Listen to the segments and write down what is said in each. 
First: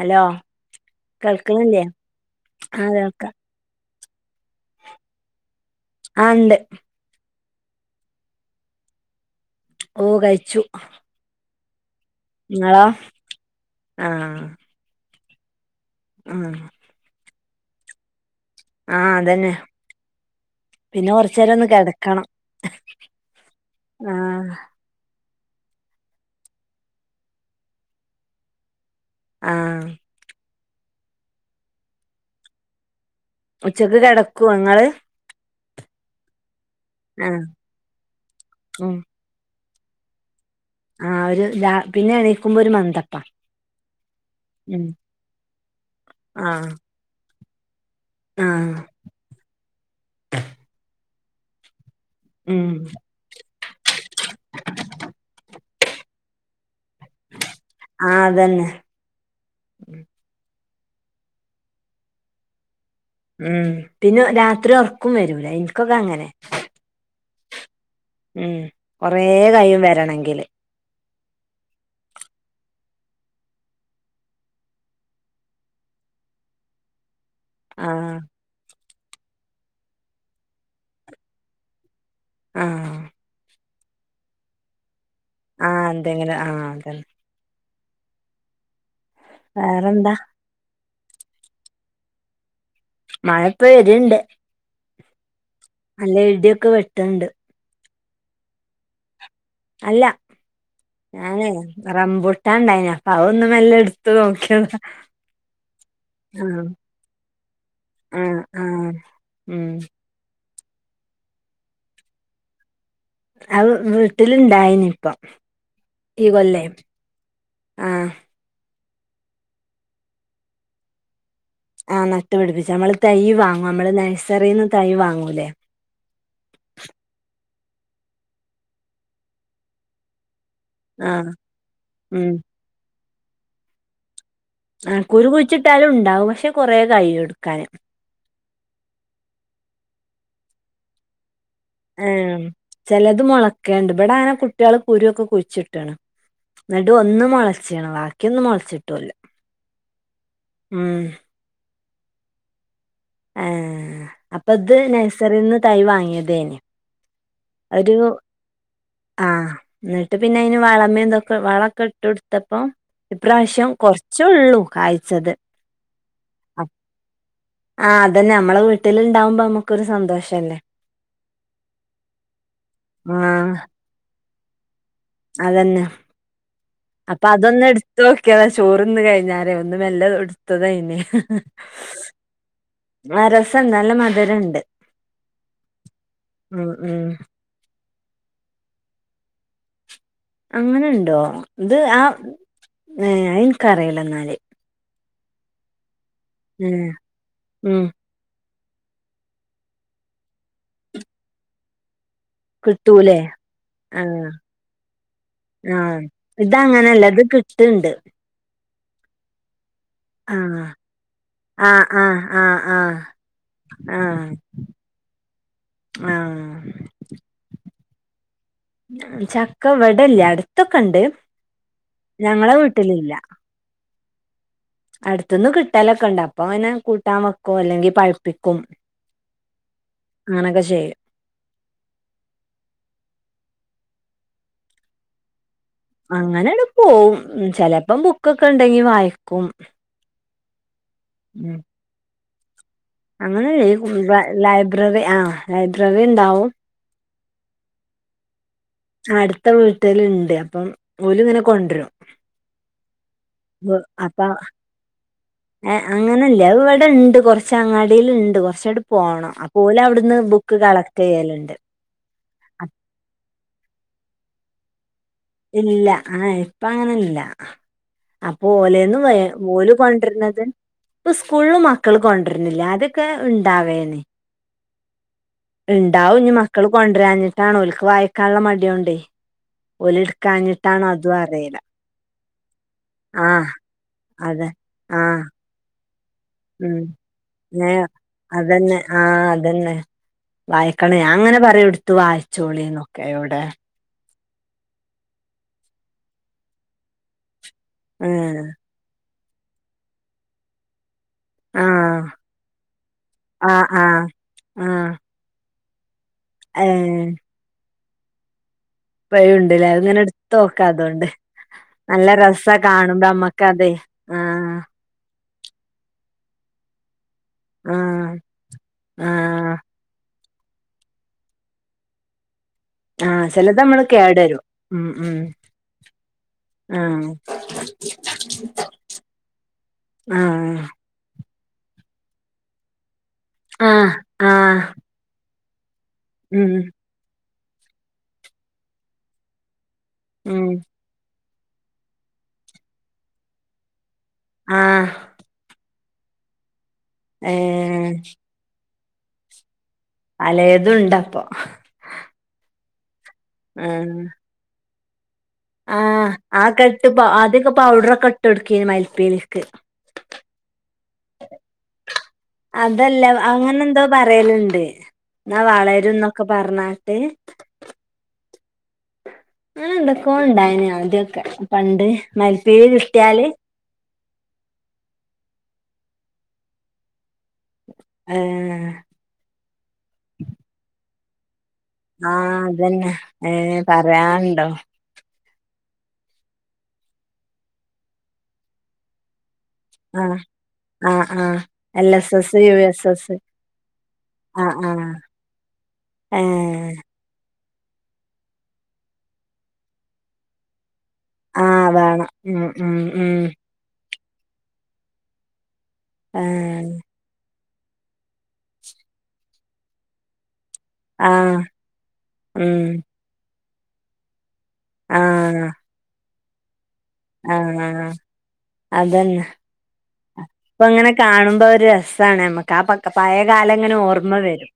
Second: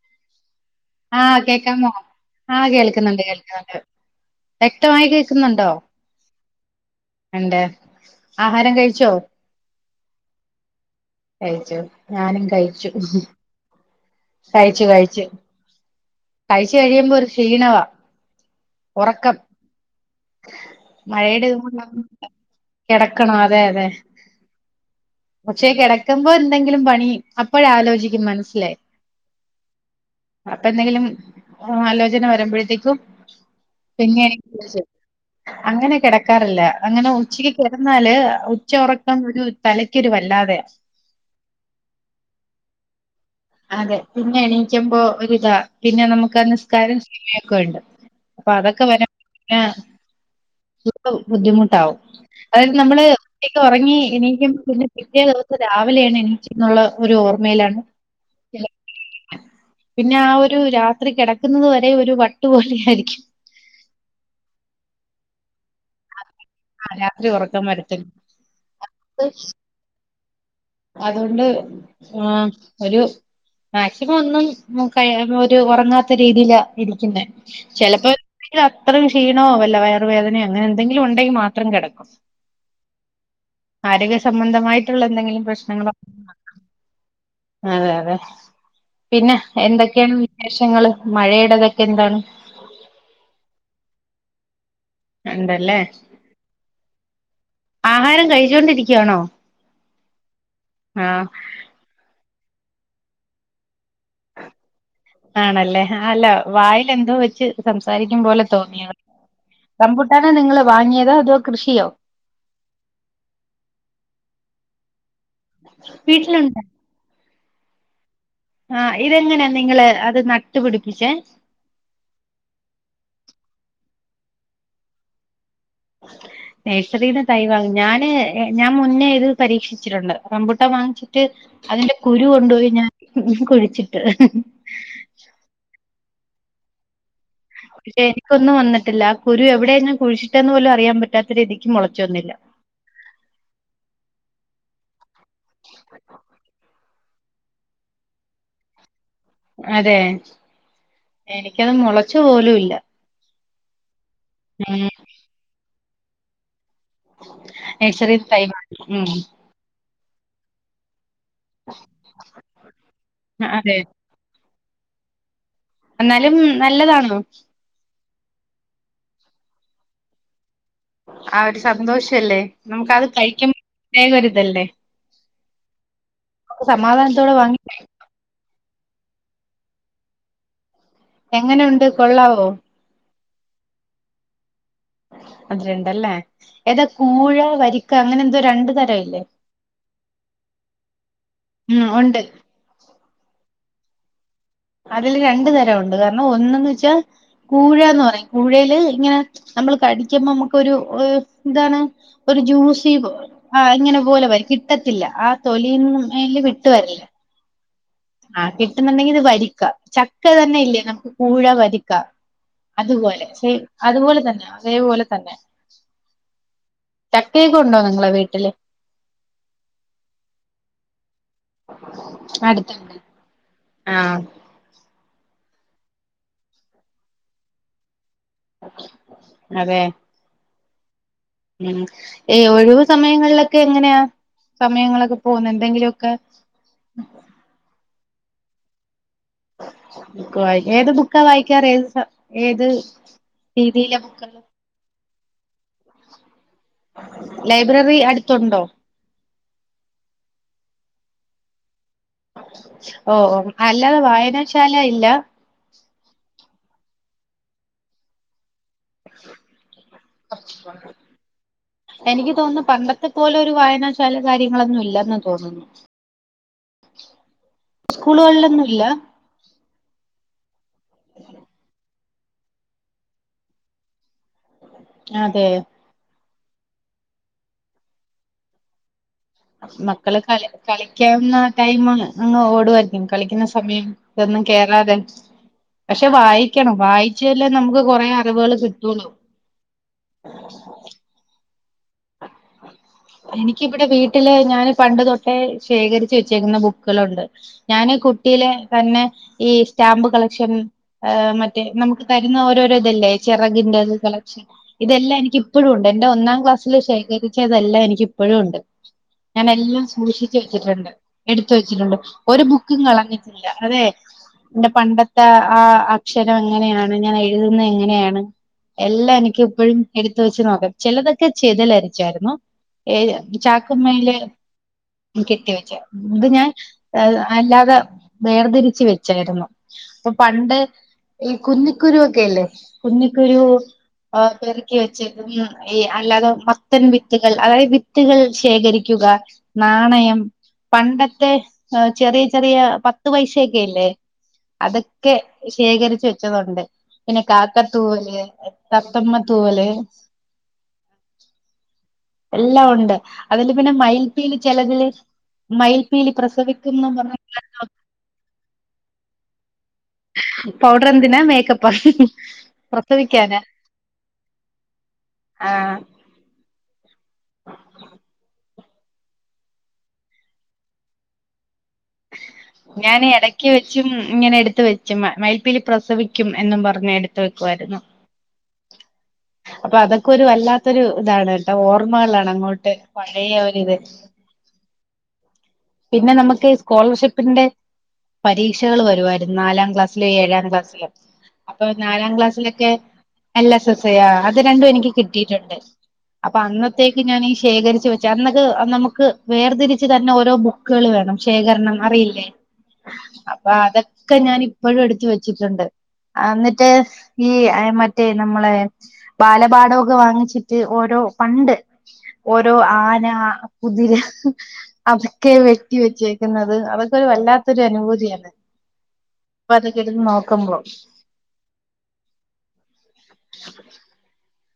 Hello ആ കേൾക്കണില്ലേ കേക്കാമോ? ആ കേൾക്കുന്നുണ്ട്. കേൾക്കുന്നുണ്ട്. വ്യക്തമായി കേൾക്കുന്നുണ്ടോ? ആ ഉണ്ട്. ഉണ്ട്. ആഹാരം കഴിച്ചോ? ഓ കഴിച്ചു. കഴിച്ചു. ഞാനും നിങ്ങളോ കഴിച്ചു. ആഹ് കഴിച്ചു. കഴിച്ചു. ആഹ് കഴിച്ചു കഴിയുമ്പോ ഒരു ക്ഷീണവാ. ആ ഉറക്കം അതന്നെ. പിന്നെ കൊറച്ചു മഴയുടെ നേരം ഒന്ന് ഇതുകൊണ്ട. കിടക്കണം കിടക്കണം അതെ അതെ ആഹ് പക്ഷേ കിടക്കുമ്പോ എന്തെങ്കിലും പണി അപ്പോഴ ആലോചിക്കും മനസ്സിലായി. ആ അപ്പൊ എന്തെങ്കിലും ആലോചന വരുമ്പോഴത്തേക്കും ഉച്ചക്ക് പിന്നെ എനിക്ക് കിടക്കുവോ വിളിച്ചു. നിങ്ങള്? അങ്ങനെ കിടക്കാറില്ല. അങ്ങനെ ആഹ് ഉച്ചക്ക് കിടന്നാല് ഉച്ച ഉം ഉറക്കം ഒരു തലക്കൊരുവല്ലാതെയാ. ആ ഒരു പിന്നെ എണീക്കുമ്പോ ഒരു മന്തപ്പാ- അതെ പിന്നെ ഉം എണീക്കുമ്പോ ഒരിതാ പിന്നെ നമുക്ക് ആഹ് നിസ്കാരം സമയൊക്കെ ഉണ്ട്. അപ്പൊ ആഹ് അതൊക്കെ വര ബുദ്ധിമുട്ടാവും. ഉം അതായത് നമ്മള്ക്ക് ഉച്ചയ്ക്ക്ഉറങ്ങി എണ്ണിക്കുമ്പം പിന്നെ പിറ്റേ ദിവ രാവിലെയാണ് എണ്ണിച്ചെന്നുള്ള ഒരു ഓർമ്മയിലാ ആ അതന്നെ. പിന്നെ ആ ഒരു രാത്രി കിടക്കുന്നത് വരെ ഒരു വട്ട്പോലെ ആയിരിക്കും. ആ ഉം രാത്രി ഉറക്കം വര ഉം കൊറെ കൈയും വരണങ്കില് അതുകൊണ്ട് ആ ഒരു മാക്സിമം ഒന്നും ഒരു ഉറങ്ങാത്ത രീതിയില ഇരിക്കുന്നേ. ചിലപ്പോ ആഹ് എന്തെ അത്രയും ക്ഷീണമോ വല്ല വയറുവേദനയോ അങ്ങനെ എന്തെങ്കിലും ഉണ്ടെങ്കിൽ മാത്രം കിടക്കും. ആഹ് ആരോഗ്യ സംബന്ധമായിട്ടുള്ള എന്തെങ്കിലും ആഹ് പ്രശ്നങ്ങളോ എന്തെങ്കിലും ആ അതന്നെ. അതെ അതെ പിന്നെ എന്തൊക്കെയാണ് വേറെന്താ വിശേഷങ്ങള്? മഴയേടതൊക്കെ എന്താണ്? മഴ ഇപ്പ വരുണ്ട്. ഉണ്ടല്ലേ നല്ല ഇടിയൊക്കെ വെട്ടണുണ്ട്. ആഹാരം കഴിച്ചൊണ്ടിരിക്കയാണോ? അല്ല ഞാനേ റംമ്പൂട്ടാണ്ടായിനേ അപ്പഅതൊന്നു മെല്ല എടു ത്തു നോക്കിയതാ. ആണല്ലേ ആ അല്ല ആഹ് വായിൽ എന്തോ വെച്ച് സംസാരിക്കും ആഹ് പോലെ ആഹ് തോന്നിയതാ. ഉം റംബൂട്ടാൻ നിങ്ങൾ വാങ്ങിയതോ? അതോ കൃഷിയോ? അ വീട്ടിലുണ്ടായിനി ഇപ്പം ഈ വീട്ടിലുണ്ട് കൊല്ലെ ആഹ് ആ ഇതെങ്ങനാ നിങ്ങള് അത് നട്ടു പിടിപ്പിച്ചേ ആ നട്ടു പിടിപ്പിച്ചു നമ്മള് തൈ വാങ്ങും നമ്മള് നഴ്സറിന്ന് തൈ വാങ്ങൂല്ലേ നഴ്സറിന്ന് തൈവാങ്ങി ഞാന് ഞാൻ മുന്നേ ഇത് പരീക്ഷിച്ചിട്ടുണ്ട് റമ്പൂ- ട്ടാൻ വാങ്ങിച്ചിട്ട് ആഹ് അതിന്റെ കുരു ഉം കൊണ്ടു പോയി ഞാൻ കുഴിച്ചിട്ട് ആ കുരു കുഴിച്ചിട്ടാലും ഉണ്ടാവും പക്ഷെ കുറേ കഴിയും എടുക്കാന് പക്ഷെ എനിക്കൊന്നും വന്നിട്ടില്ല കുരു എവിടെയ ഞാൻ കുഴിച്ചിട്ടെന്ന് പോലും അറിയൻ പറ്റാത്ത രീതി ഏ ചിലത് മുളക്കണ്ട് ഇവിടെ അങ്ങനെ കുട്ടികള് കുരുവൊക്കെ കുഴിച്ചിട്ടാണ് എന്നട്ട് ഒന്ന് മൊളച്ചിണ് ബാക്കിയൊന്നും മുളച്ചിട്ടുല്ല അതെ എനിക്കത് മുളച്ചു പോലും ഇല്ല ആ അപ്പൊ ഇത് ഉം നഴ്സറിൽ നിന്ന് തൈ വാങ്ങിയതേന് ഒരു നഴ്സറി തൈ ഉം ആ എന്നിട്ട് പിന്നെ അതിന് വളമേന്തൊക്കെ വളൊക്കെ ഇട്ടു കൊടുത്തപ്പം ഇപ്രാവശ്യം അതെ കുറച്ചെയുള്ളൂ കായ്ച്ചത് എന്നാലും നല്ലതാന്നോ ആഹ് അതന്നെ നമ്മെ വീട്ടിലുണ്ടാവുമ്പോ നമുക്കൊരു സന്തോഷല്ലേ ആ ഒരു സന്തോഷല്ലേ നമുക്ക് അത് ആഹ് കഴിക്കുമ്പോ പ്രേത്യേക ഒരിതല്ലേ അതന്നെ നമുക്ക് അപ്പൊ സമാധാനത്തോടെ വാങ്ങി അതൊന്ന് എടുത്ത് നോക്കിയതാ ചോറ് തിന്ന് കഴിഞ്ഞാലേ ഒന്നും വല്ലോം എടുത്ത് കഴി- എങ്ങനെയുണ്ട് കൊള്ളാവോ ആ രസം ഉണ്ട് നല്ല മധുരം ഉണ്ട് മധുരമുണ്ടല്ലേ ഏതാ ഉം കൂഴ വരി- ക്ക അങ്ങനെ എന്തോ രണ്ടു തരമില്ലേ അങ്ങനെണ്ടോ ഇത് ആ ഉണ്ട് ഏ എനക്കറിയില്ല എന്നാല് അതില് രണ്ടു തരമുണ്ട് കാരണം ഒന്നന്ന് ഏഹ് വെച്ചാൽ ഉം കൂഴെന്ന് പറയും കൂഴയില് ഇങ്ങനെ നമ്മള് കടിക്കുമ്പോ നമുക്കൊരു ഇതാണ് ഒരു ജ്യൂസി കിട്ടൂലേ ആ ഇങ്ങനെ ആഹ് പോലെ വരും കിട്ടത്തില്ല ആ തൊലീൽ വിട്ട് വരില്ല കിട്ടുണ്ട് ആ കിട്ടുന്നുണ്ടെങ്കിൽ ഇത് വരിക്ക ചക്ക തന്നെ ആഹ് ഇല്ലേ നമുക്ക് കൂഴ ആഹ് വരിക്ക ആഹ് ആഹ് അതുപോലെ സെയിം അതുപോലെ ആഹ് തന്നെയ അതുപോലെ തന്നെ ആഹ് ആഹ് ചക്കയൊക്കെ ഉണ്ടോ നിങ്ങളെ വീട്ടില് ചക്ക ഇവിടല്ല അടുത്തൊക്കെണ്ട് ഞങ്ങളെ വീട്ടിലില്ല ആ അടുത്തൊന്ന് കിട്ടലൊക്കെണ്ട് അപ്പൊ അതിനെ കൂട്ടാൻ വെക്കോ അല്ലെങ്കിൽ പഴു- പ്പിക്കും അതെ ആങ്ങനെയൊക്കെ ചെയ്യും ഉം ഏ ഒഴിവു സമയങ്ങളിലൊക്കെ എങ്ങനെയാ സമയങ്ങളൊക്കെ പോകുന്നേ അങ്ങനെടെ പോവും ചിലപ്പോ ബുക്കൊക്കെ ഉണ്ടെങ്കി വായിക്കും ബുക്ക് വായി ഏത് ബുക്കാ വായിക്കാറ് ഏത് സ ഏത് രീതിയിലെ അങ്ങനെല്ലേ ബുക്കാണ് ലൈബ്രറി ആ ലൈബ്രറി ഉണ്ടാവും ലൈബ്രറി അടുത്തുണ്ടോ അടുത്ത വീട്ടില ഉണ്ട് അപ്പം ഓല് ഇങ്ങനെ കൊണ്ടുരും ഓ ഓ അല്ലാതെ അപ്പ വായനാശാല ഇല്ല ഏ അങ്ങനെ ഇല്ല ഇവ- ഇവിടെണ്ട് കൊറച്ച് അങ്ങാടീല്ണ്ട് കുറച്ച് ങ്ങട് പോണം അപ്പോ ഓല് അവിടുന്ന് ബുക്ക് കളക്ട് ചെയ്യലുണ്ട് ഇതു പോലൊരു ഒരു വായനാശാല കാര്യങ്ങളൊന്നും ഇല്ലന്ന് തോന്നുന്നു ഇല്ല ആ ഇപ്പ അങ്ങനെല്ല അപ്പൊ സ്കൂളുകളിലൊന്നും ഇല്ല ഓലേന്ന് ഓല കൊണ്ടിരുന്നത് ഇപ്പൊ സ്കൂളും മക്കള് കൊണ്ട വരണില്ല അതൊക്കെ ഉണ്ടാവേര്ന്ന് അതെ ഉണ്ടാവും ഇനി മക്ക- മക്കൾ കൊണ്ടരാഞ്ഞിട്ടണോ ഓൽക്ക് വായിക്കാനുള്ള മടികൊണ്ടെയ് മക്കള് കള കളിക്കാവുന്ന അറിയില്ല ടൈമാണ് അങ്ങ് ഓടുവായിരിക്കും കളിക്കുന്ന ആഹ് സമയം ഇതൊന്നും അതെ കേറാതെ ആഹ് പക്ഷെ വായിക്കണം ഉം വായിച്ചല്ലേ നമുക്ക് ഏഹ് കുറെ അറിവുകൾ കിട്ടുള്ളൂ വായിക്കണ ഞാൻ അങ്ങനെ പറ എടുത്ത വായിച്ചോളി നോക്കെ എവിടെ എനിക്കിവിടെ വീട്ടില് ഞാന് പണ്ട് തൊട്ടേ ശേഖരിച്ച് വെച്ചേക്കുന്ന ബുക്കുകളുണ്ട് ഞാന് ഏഹ് കുട്ടിയിലെ തന്നെ ഈ സ്റ്റാമ്പ് കളക്ഷൻ ഹ് മറ്റേ ആഹ് നമുക്ക് തരുന്ന ഓരോരോ ഇതല്ലേ ആഹ് ചിറകിന്റെ ആഹ് കളക്ഷൻ ആഹ് ഇതെല്ലാം എനിക്ക് ഇപ്പഴും ഉണ്ട് എന്റെ ഒന്നാം ക്ലാസ്സിൽ ഏഹ് ശേഖരിച്ചതെല്ലാം എനിക്ക് ഇപ്പഴും ഉണ്ട് ഇപ്പഴും ഞാൻ ഉണ്ട്ല്ലേ എല്ലാം അതിങ്ങനെ എടുത്ത് സൂക്ഷിച്ചു നോക്കാ വെച്ചിട്ടുണ്ട് അതോണ്ട് എടുത്ത് വെച്ചിട്ടുണ്ട് നല്ല ഒരു രസാ ബുക്കും കാണുമ്പോ അമ്മക്ക് കളഞ്ഞിട്ടില്ല അതെ നേ ആഹ് ന്റെ പണ്ടത്തെ ആ അക്ഷരം എങ്ങനെയാണ് ഞാനേ എഴുതുന്ന ആഹ് എങ്ങനെയാണ്. എല്ലാം എനിക്ക് ആഹ് ഇപ്പഴും എടുത്ത് വെച്ച് നോക്കാം. ചെലതൊക്കെ ചെതലായിരിക്കും. ച്ചായിരുന്നോ? ഏ ആഹ് ചെലത് ചാക്ക് നമ്മള് മേല് കേടരും ഉം ഉം കെട്ടി വെച്ച ഇത് ഞാൻ ആഹ് അല്ലാ തെ വേർതിരിച്ചു വെച്ചായിരുന്നു. അപ്പോ ആഹ് പണ്ട് ഈ കുന്നിക്കുരു ഒക്കെ ഇല്ലേ? കുന്നിക്കുരു ആഹ് ആ ആഹ് പെറ്‌ക്കി വെച്ചേക്കുകയാണ്. ഈ അല്ലാതെ ഉം മത്തൻ വിത്തുകൾ അതായത് വിത്തുകൾ ശേഖരിക്കുക. നാണയം ഉം പണ്ടത്തെ അഹ് ചെറിയ ചെറിയ പത്ത് പൈസയൊക്കെയില്ലേ? ആഹ് അതൊക്കെ ശേഖരിച്ച് വെച്ചതുണ്ട്. പിന്നെ ഏഹ് കാക്കത്തൂവല് തത്തമ്മ തൂവല് പലേതുണ്ടപ്പോ എല്ലാവുണ്ട്. അതില് പിന്നെ മയിൽ‌പ്പീലി ചെലതില് ആ മയിൽപ്പീലി ആ കെട്ട് പ്രസവിക്കുംന്ന് ഇപ്പോ പറഞ്ഞ ആദ്യോക്കെ പൗഡർ ഒക്കെ ഇട്ട് കൊടുക്കന് മയിൽ‌പീലികൾക്ക് പൗഡർ എന്തിനാ മേക്കപ്പാ അതല്ല. പ്രസവിക്കാനാ അങ്ങനെ എന്തോ പറയല്ണ്ട്. എന്നാ ആഹ് വളരുംന്നൊക്കെ പറഞ്ഞ അങ്ങനെ എന്തൊക്കെ ഉണ്ടായിന് ആദ്യോക്കെ പണ്ട് മയിൽ‌പ്പീലി ഞാന് കിട്ട്യാല് എടക്ക് വെച്ചും ഇങ്ങനെ എടുത്ത് വെച്ച് മയിൽ‌പീലി പ്രസവിക്കും എന്നും പറഞ്ഞ് എടുത്ത് വെക്കുവായിരുന്നു. ഏഹ് അപ്പ അതൊക്കെ ഒരു വല്ലാത്തൊരു ഇതാണ്. ഓർമ്മകളാണ് ആഹ് അങ്ങോട്ട് അതന്നെ പഴയാ ഏഹ് ഒരിത്. പറയാണ്ടോ പിന്നെ നമുക്ക് ഈ സ്കോളർഷിപ്പിന്റെ പരീക്ഷകൾ വരുവായി നാലാം ക്ലാസ്സിലെ ആഹ് ഏഴാം ക്ലാസ്സിലെ ആഹ് ആഹ് അപ്പ എൽ നാലാം എസ് എസ് യു ക്ലാസ്സിലൊക്കെ S S L S S ആ അത് ആഹ് രണ്ടും ആഹ് എനിക്ക് കിട്ടിട്ടുണ്ട്. അപ്പ ഏഹ് അന്നത്തേക്ക് ഞാൻ ഈ ശേഖരിച്ച് വെച്ച അന്നൊക്കെ നമുക്ക് വേർതിരിച്ച് തന്ന ഓരോ ബു ക്കുകൾ വേണം ആഹ് ശേഖരണം വേണം അറിയില്ലേ? ഉം ഉം ഉം അപ്പോ അത് ക്കെ ഞാന് ഇപ്പഴും എടുത്ത് വെച്ചിട്ടുണ്ട്. ആ എന്നിട്ട് ഏഹ് ഈ ഏ മറ്റേ നമ്മളെ ബാലപാഠവോക്കെ വാങ്ങിച്ചി ട്ട് ഓരോ ആഹ് പണ്ട് ഓരോ ഉം ആന കുതിര അപ ക്കെ ആഹ് വെട്ടി വെച്ചേക്കുന്നത്. അതൊക്കെ ഒരു വല്ലാത്തരു ആഹ് അനുഭൂതിയാണ്. ഇപ്പോത് അപ്പ അങ്ങനെ കാണുമ്പോ ഒരു രസ്സാണ് ഞമ്മക്ക്. ആ പക് പയേകാലം അങ്ങനെ ഓർമ്മ വരും.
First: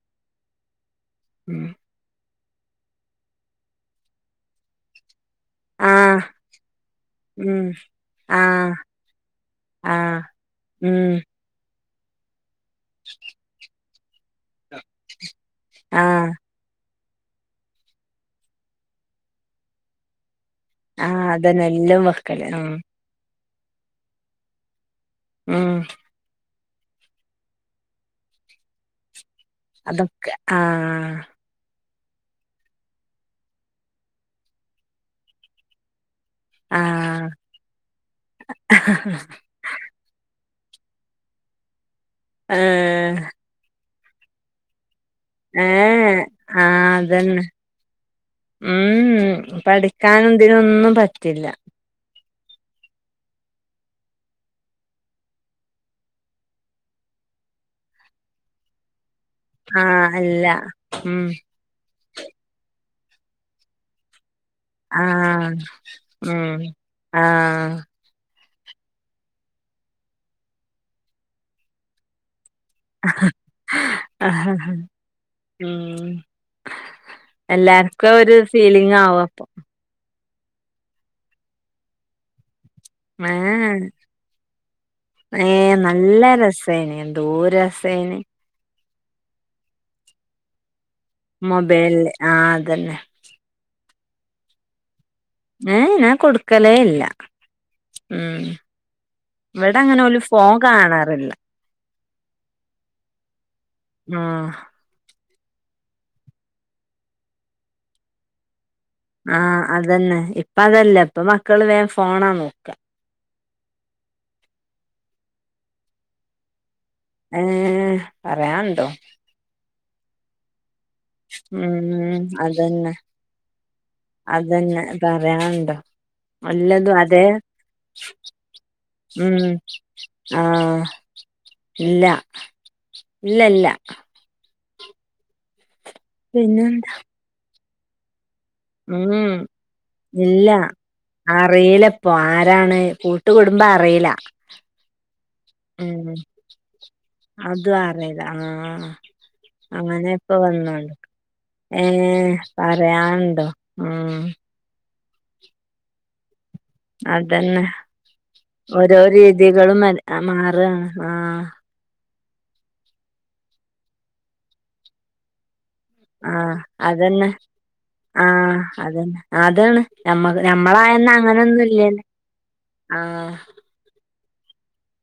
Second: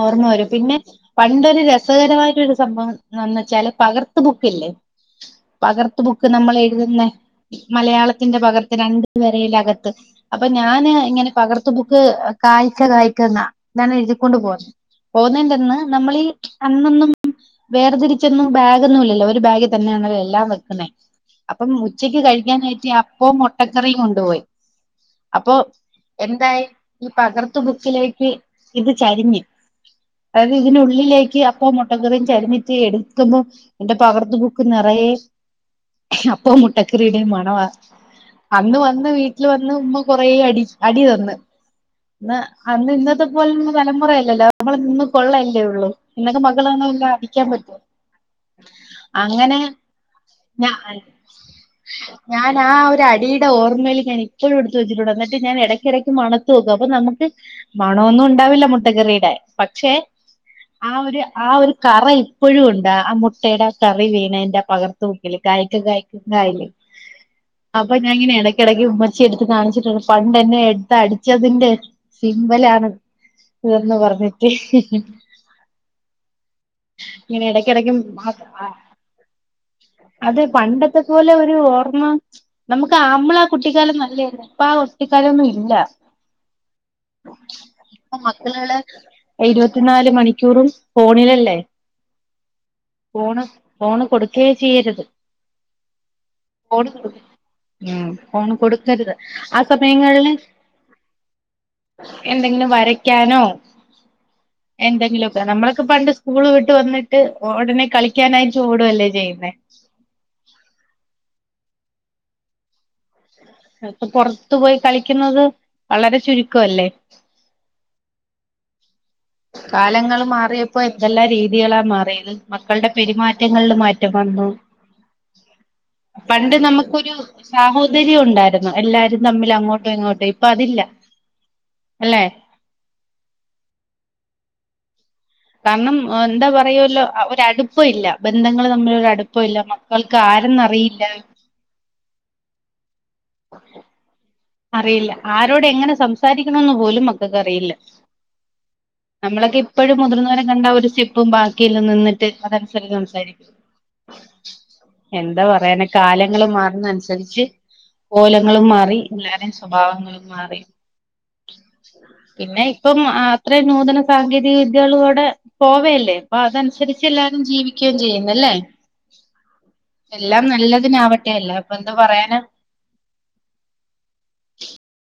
ഓർമ്മ വരും. പിന്നെ പണ്ടൊരു ഉം രസകരമായിട്ടോരു സംഭവമെന്ന് വെച്ചാല് പകർത്ത് ബുക്കില്ലേ? പകർത്ത് ആഹ് ബുക്ക് നമ്മൾ എഴുതുന്ന ഉം മലയാളത്തിന്റെ പകർത്ത് ആഹ് രണ്ട് വരയിലകത്ത് ആഹ് അപ്പോ ഞാന് ഉം ഇങ്ങനെ പകർത്ത് ബുക്ക് കായ്ച്ച കായ്ക്കന്നാ. അതാണ് എഴുതിക്കൊണ്ട് പോവാ. പോന്നേന്റന്ന് നമ്മളീ ആഹ് അന്നൊന്നും വേർതിരിച്ചൊന്നും ബാഗൊന്നും ഇല്ലല്ലോ. ഒരു ബാഗിൽ തന്നെയാണല്ലോ എല്ലാം വെ പിന്നെ ആഹ് അതന്നെ അപ്പം എല്ലും ഉച്ചയ്ക്ക് വെക്കല് ഉം കഴിക്കാനായിട്ട് അപ്പവും മൊ ട്ടക്കറിം കൊണ്ടുപോയി അപ്പോ ഉം എന്തായി? ഈ പകർത്ത് ബുക്കിലേക്ക് ഇത് ചരിഞ്ഞ് അതൊക്കെ അതായത് ആഹ് ഇതിനുള്ളിലേക്ക് അപ്പവും മു ട്ടക്കറിം ചരിഞ്ഞിട്ട് എടുക്കുമ്പോ എന്റെ പകർത്ത് ബുക്ക് നിറയെ അപ്പവും ആഹ് മുട്ടക്കറിയുടെയും മണവാ. അന്ന് വന്ന് വീട്ടിൽ വന്ന് ഉമ്മ കുറെ അടി അടി തന്ന്. ന്ന് അന്ന് ഏഹ് ഇന്നത്തെ പോലേള്ള തലമുറയല്ലല്ലോ. നമ്മള് നിന്ന് കൊള്ളല്ലേ ഉള്ളൂ. ഏഹ് ഇന്നൊക്കെ മക്കളെ അങ്ങനെല്ലാം അടിക്കാൻ പറ്റോ? ഊം ഉം ഇപ്പടിക്കാനും ഞ ഇതിനൊന്നും പറ്റില്ല. ഞാൻ ആ ഒരു അടിയുടെ ഓർമ്മേല് ഞാൻ ഇപ്പഴും എടുത്ത് വച്ചിട്ടുണ്ട്. എന്നിട്ട് ഞാൻ എടക്കെടയ്ക്ക് മണത്തു നോക്കു അപ്പോ നമ്മക്ക് മണൊന്നും ഉണ്ടാവില്ല. മുട്ടകറിയുടെ. പക്ഷേ ആഹ് അല്ല ആ ഉം ഒരു ആ ഒരു കറ ഇപ്പഴും ഒണ്ട്. ട്ട ആ മുട്ടയുടെ ആ കറി വീണേൻ ന്റെ പകർത്ത് ബുക്കില്. ആഹ് കായിക്ക ഗായിക്ക ങ്ങ ഉം ഇല്ലേ? അപ്പ ആഹ് ഞാനിങ്ങനെ എട ക്കെടയ്ക്ക് ഉമ്മച്ചിയെ എടുത്ത് കാണിച്ചിട്ട് പണ്ട് എന്നെ എടുത്ത് അടിച്ചതിന്റെ സിമ്പലാണ് ഇതന്ന് പറഞ്ഞിട്ട് ഉം ഇങ്ങനെ ഇടക്കിടക്ക് എല്ലാർക്കും ഒരു ഫീലിംഗ് ആവും അപ്പൊ അതെ പണ്ടത്തെ പോലെ ഒരു ഓർമ്മ നമുക്ക് ആമ്മള ഏഹ് കുട്ടിക്കാലം നല്ലയായിരുന്നു ഇപ്പ ആ കുട്ടിക്കാലൊന്നും ഇല്ല ഏഹ് നല്ല രസേന് എന്തോര് ഇപ്പ രസേന് മക്കള് ഇരുപത്തിനാല് മണിക്കൂറും ഫോണിലല്ലേ മൊബൈലില് ആഹ് അതന്നെ ഫോണ് ഫോണ് കൊടുക്കയേ ചെയ്യരുത് ഏ ഞാൻ കൊടുക്കലേ ഫോണ് ഇല്ല കൊടുക്ക ഉം ഫോണ് കൊടുക്കരുത് ആ ഇവിടെ അങ്ങനെ ഓല് സമയങ്ങളില് ഫോൺ കാണാറില്ല എന്തെങ്കിലും വരയ്ക്കാനോ ആഹ് എന്തെങ്കിലുമൊക്കെ നമ്മളൊക്കെ പണ്ട് സ്കൂള് വിട്ട് വന്നിട്ട് ഉടനെ കളിക്കാനായിട്ട് ഓടുവല്ലേ ആ ചെയ്യുന്നേ അതന്നെ ഇപ്പ അതല്ല ഇപ്പ മക്കള് വേം ഫോണാ നോക്കാ അ ഇപ്പ പൊറത്തു പോയി കളിക്കുന്നത് വളരെ ചുരുക്ക അല്ലേ ഏ പറയാണ്ടോ കാലങ്ങൾ മാറിയ ഇപ്പൊ എന്തെല്ലാ രീതികളാ ഉം മാറിയത് മക്കളുടെ അതന്നെ പെരുമാറ്റങ്ങളില് മാറ്റം വന്നു അതന്നെ പറയാണ്ടോ പണ്ട് എല്ലതും നമുക്കൊരു അതെ സാഹോദര്യം ഉണ്ടായിരുന്നു എല്ലാരും ഉം തമ്മിൽ അങ്ങോട്ടോ ഇങ്ങോട്ടോ ഇപ്പൊ അതില്ല ആഹ് ഇല്ല അല്ലെ ഇല്ല ഇല്ല കാരണം എന്താ പിന്നെന്താ പറയൂല്ലോ അ ഒരടുപ്പ ഇല്ല ബന്ധങ്ങൾ തമ്മിലൊരു ഉം അടുപ്പമില്ല മക്കൾക്ക് ആരന്ന് അറിയില്ല അപ്പൊ ആരാണ് കൂട്ടുകുടുംബ അറിയില്ല അറിയില്ല ആരോട് എങ്ങനെ ഉം സംസാരിക്കണോന്ന് പോലും മക്കൾക്ക് അറിയില്ല അതും ആഹ് നമ്മളൊക്കെ ഇപ്പോഴും അങ്ങനെ ഇപ്പൊ മുതിർന്നവരെ കണ്ട ഒരു വന്നോണ്ട് സ്റ്റെപ്പും ബാക്കിയെല്ലാം നിന്നിട്ട് ഏഹ് അതനുസരിച്ച് പറയാണ്ടോ സംസാരിക്കും ഉം എന്താ പറയാനെ കാലങ്ങള് മാറുന്ന അനുസരിച്ച് അതന്നെ കോലങ്ങളും മാറി ഓരോ എല്ലാരെയും രീതികളും മ സ്വഭാവങ്ങളും മാറി മാറാണ് ആഹ് പിന്നെ ഇപ്പം അത്രയും നൂതന സാങ്കേതിക വിദ്യകളൂടെ പോവയല്ലേ അപ്പൊ ആഹ് അതനുസരിച്ച് അതന്നെ എല്ലാരും ജീവിക്കുകയും ചെയ്യുന്നല്ലേ ആഹ് അതന്നെ അതാണ് ഞമ്മ എല്ലാം ഞമ്മളായന്ന് നല്ലതിനാവട്ടെ അല്ല അങ്ങനൊന്നും ഇപ്പ എന്ത് ഇല്ലല്ലോ പറയാന ആഹ്